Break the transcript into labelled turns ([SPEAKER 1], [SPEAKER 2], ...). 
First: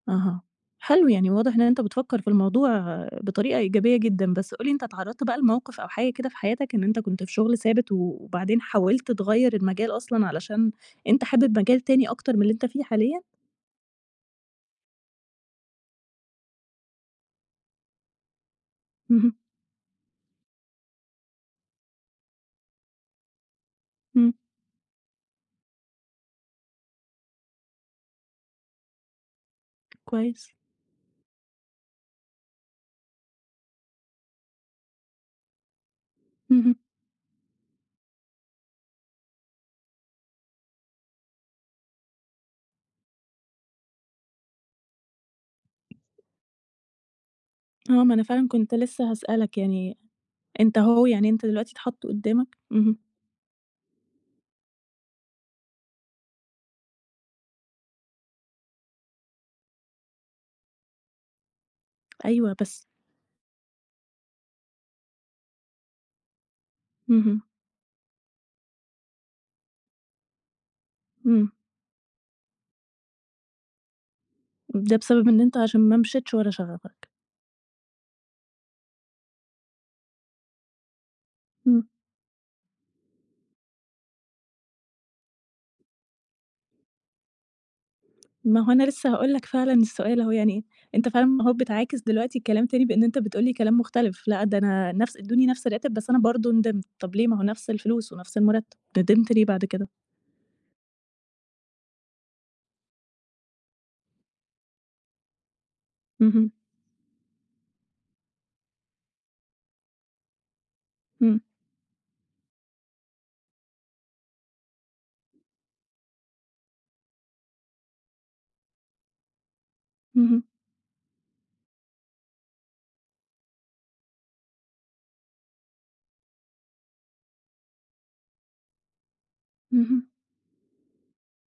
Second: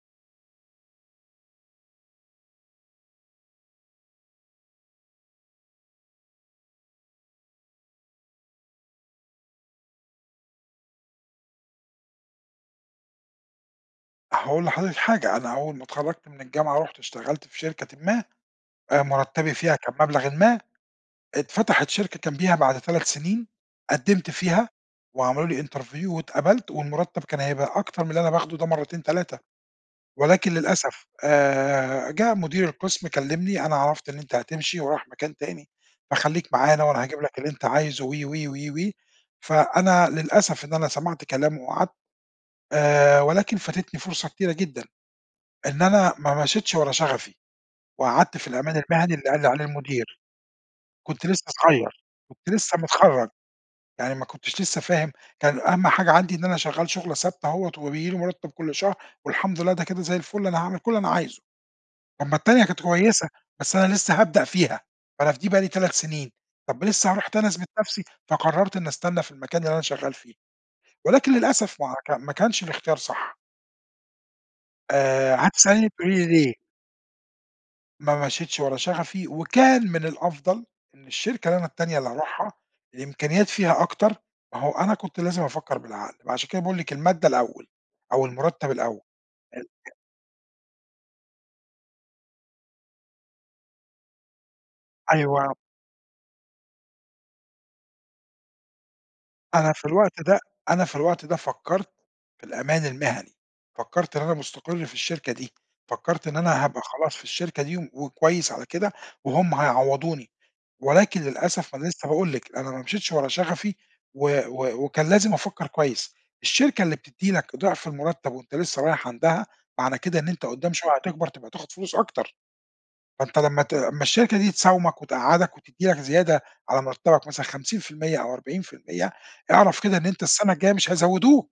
[SPEAKER 1] أها، حلو يعني واضح إن أنت بتفكر في الموضوع بطريقة إيجابية جدًا، بس قُل لي أنت اتعرضت بقى لموقف أو حاجة كده في حياتك إن أنت كنت في شغل ثابت، وبعدين حاولت تغيّر المجال أصلًا علشان، أنت حابب مجال تاني أكتر من اللي أنت فيه حاليًا؟
[SPEAKER 2] هاقول لحضرتِك حاجة، أنا اوّل ما اتخرجت من الجامعة رُحت اشتغلت في شركةٍ ما، آآ
[SPEAKER 1] اهم.
[SPEAKER 2] مُرتّبي فيها كان مبلغٍ ما، اتفتحت شركة جمبيها بعد 3 سنين، قدمت
[SPEAKER 1] امم.
[SPEAKER 2] فيها، وعملوا لي interview واتقبلت، والمرتب كان هيبقى أكتر من اللي أنا باخده ده مرّتين 3،
[SPEAKER 1] كويس.
[SPEAKER 2] ولكن للأسف آآ جه مدير القسم كلّمني أنا عرفت إن أنت هتمشي ورايح مكان تاني، فخليك
[SPEAKER 1] اهم.
[SPEAKER 2] معانا، وأنا هاجيب لك اللي أنت عايزه و و و و فأنا للأسف إن أنا سَمعت كلامه وقعدت، آآ ولكن فاتتني فرصة كتيرة جدًا، إن أنا ما مشيتش ورا شغفي،
[SPEAKER 1] آه ما أنا
[SPEAKER 2] وقعدت
[SPEAKER 1] فعلًا
[SPEAKER 2] في
[SPEAKER 1] كنت
[SPEAKER 2] الأمان
[SPEAKER 1] لسّه
[SPEAKER 2] المهني اللي قال لي
[SPEAKER 1] هاسألك
[SPEAKER 2] عليه
[SPEAKER 1] يعني،
[SPEAKER 2] المدير.
[SPEAKER 1] أنت أهو
[SPEAKER 2] كُنت
[SPEAKER 1] يعني
[SPEAKER 2] لسّه
[SPEAKER 1] أنت دلوقتي
[SPEAKER 2] صغيّر،
[SPEAKER 1] اتحط
[SPEAKER 2] كُنت
[SPEAKER 1] قدّامك،
[SPEAKER 2] لسّه
[SPEAKER 1] اهم.
[SPEAKER 2] مِتخرّج، يعني ما كٌنتش لسّه فاهم، كان أهم حاجة عندي إن أنا شغّال شُغلة ثابتة أهوة وبييجي لي مُرتّب كل شهر، والحمد لله ده كده زي الفل أنا هاعمل كل اللي أنا عايزه، أمّا
[SPEAKER 1] أيوه
[SPEAKER 2] التانية
[SPEAKER 1] بس
[SPEAKER 2] كانت كويّسة، بس أنا لسّه هابدأ فيها، فأنا في دي بقى لي 3 سنين، طَب لسّه هاروح
[SPEAKER 1] اهم.
[SPEAKER 2] تاني أثبت نفْسي، فقررت إنّي أستنى في المكان اللي أنا شغّال فيه، ولكن
[SPEAKER 1] امم.
[SPEAKER 2] للأسف ما هو ك ما كانش الاختيار صح.
[SPEAKER 1] ده بسبب
[SPEAKER 2] آآ
[SPEAKER 1] إن أنت عشان
[SPEAKER 2] هتسأليني
[SPEAKER 1] ما
[SPEAKER 2] تقولي لي
[SPEAKER 1] مشيتش ورا
[SPEAKER 2] ليه؟
[SPEAKER 1] شغفك.
[SPEAKER 2] ما مشيتش ورا شغفي وكان من الأفضل، إن الشركة اللي أنا
[SPEAKER 1] امم.
[SPEAKER 2] التانية اللي هاروحها، الإمكانيات فيها أكتر، ما هو أنا كنت لازم أفكّر بالعقل، ما عشان كده باقول لِك المادة الأوّل، أو
[SPEAKER 1] ما
[SPEAKER 2] المُرتّب
[SPEAKER 1] هو أنا
[SPEAKER 2] الأوّل
[SPEAKER 1] لسّه هاقول لك
[SPEAKER 2] ال
[SPEAKER 1] فعلًا
[SPEAKER 2] ال
[SPEAKER 1] السؤال أهو يعني، أنت فعلًا ما أهو بتعاكس دلوقتي الكلام تاني بإن أنت بتقول لي كلام مُختلف، لأ ده أنا نَفْس ادوني
[SPEAKER 2] أيوه.
[SPEAKER 1] نَفْس الراتب بس أنا برضه ندمت، طَب ليه ما هو نَفْس الفلوس ونفْس المرتب، ندمت ليه بعد
[SPEAKER 2] أنا في
[SPEAKER 1] كده؟
[SPEAKER 2] الوقت ده أنا في الوقت ده فكّرت، في الأمان المهني، فكرّت إن أنا مُستقر في الشركة دي، فكرّت إن
[SPEAKER 1] اهم.
[SPEAKER 2] أنا هابقى خلاص في الشركة دي وكويّس على كده، وهُم هيعوضوني، ولكن
[SPEAKER 1] امم.
[SPEAKER 2] للأسف أنا لسّه باقول لِك، أنا ما مشيتش ورا شغفي، و و وكان لازم أفكّر كويّس، الشركة اللي بتدِّي لك ضعف المُرتّب وأنت لسّه رايح عندها، معنى كده إن
[SPEAKER 1] اهم.
[SPEAKER 2] أنت قُدّام شويّة هتكبر تبقى تاخد فلوس أكتر، فأنت لمّا ت لمّا الشركة دي تساومك وتقعّدك وتدّي لك زيادة، على مرتبك مثلًا 50% أو 40% أعرف كده إن
[SPEAKER 1] اهم.
[SPEAKER 2] أنت السنة الجايّة مش هيزودوك.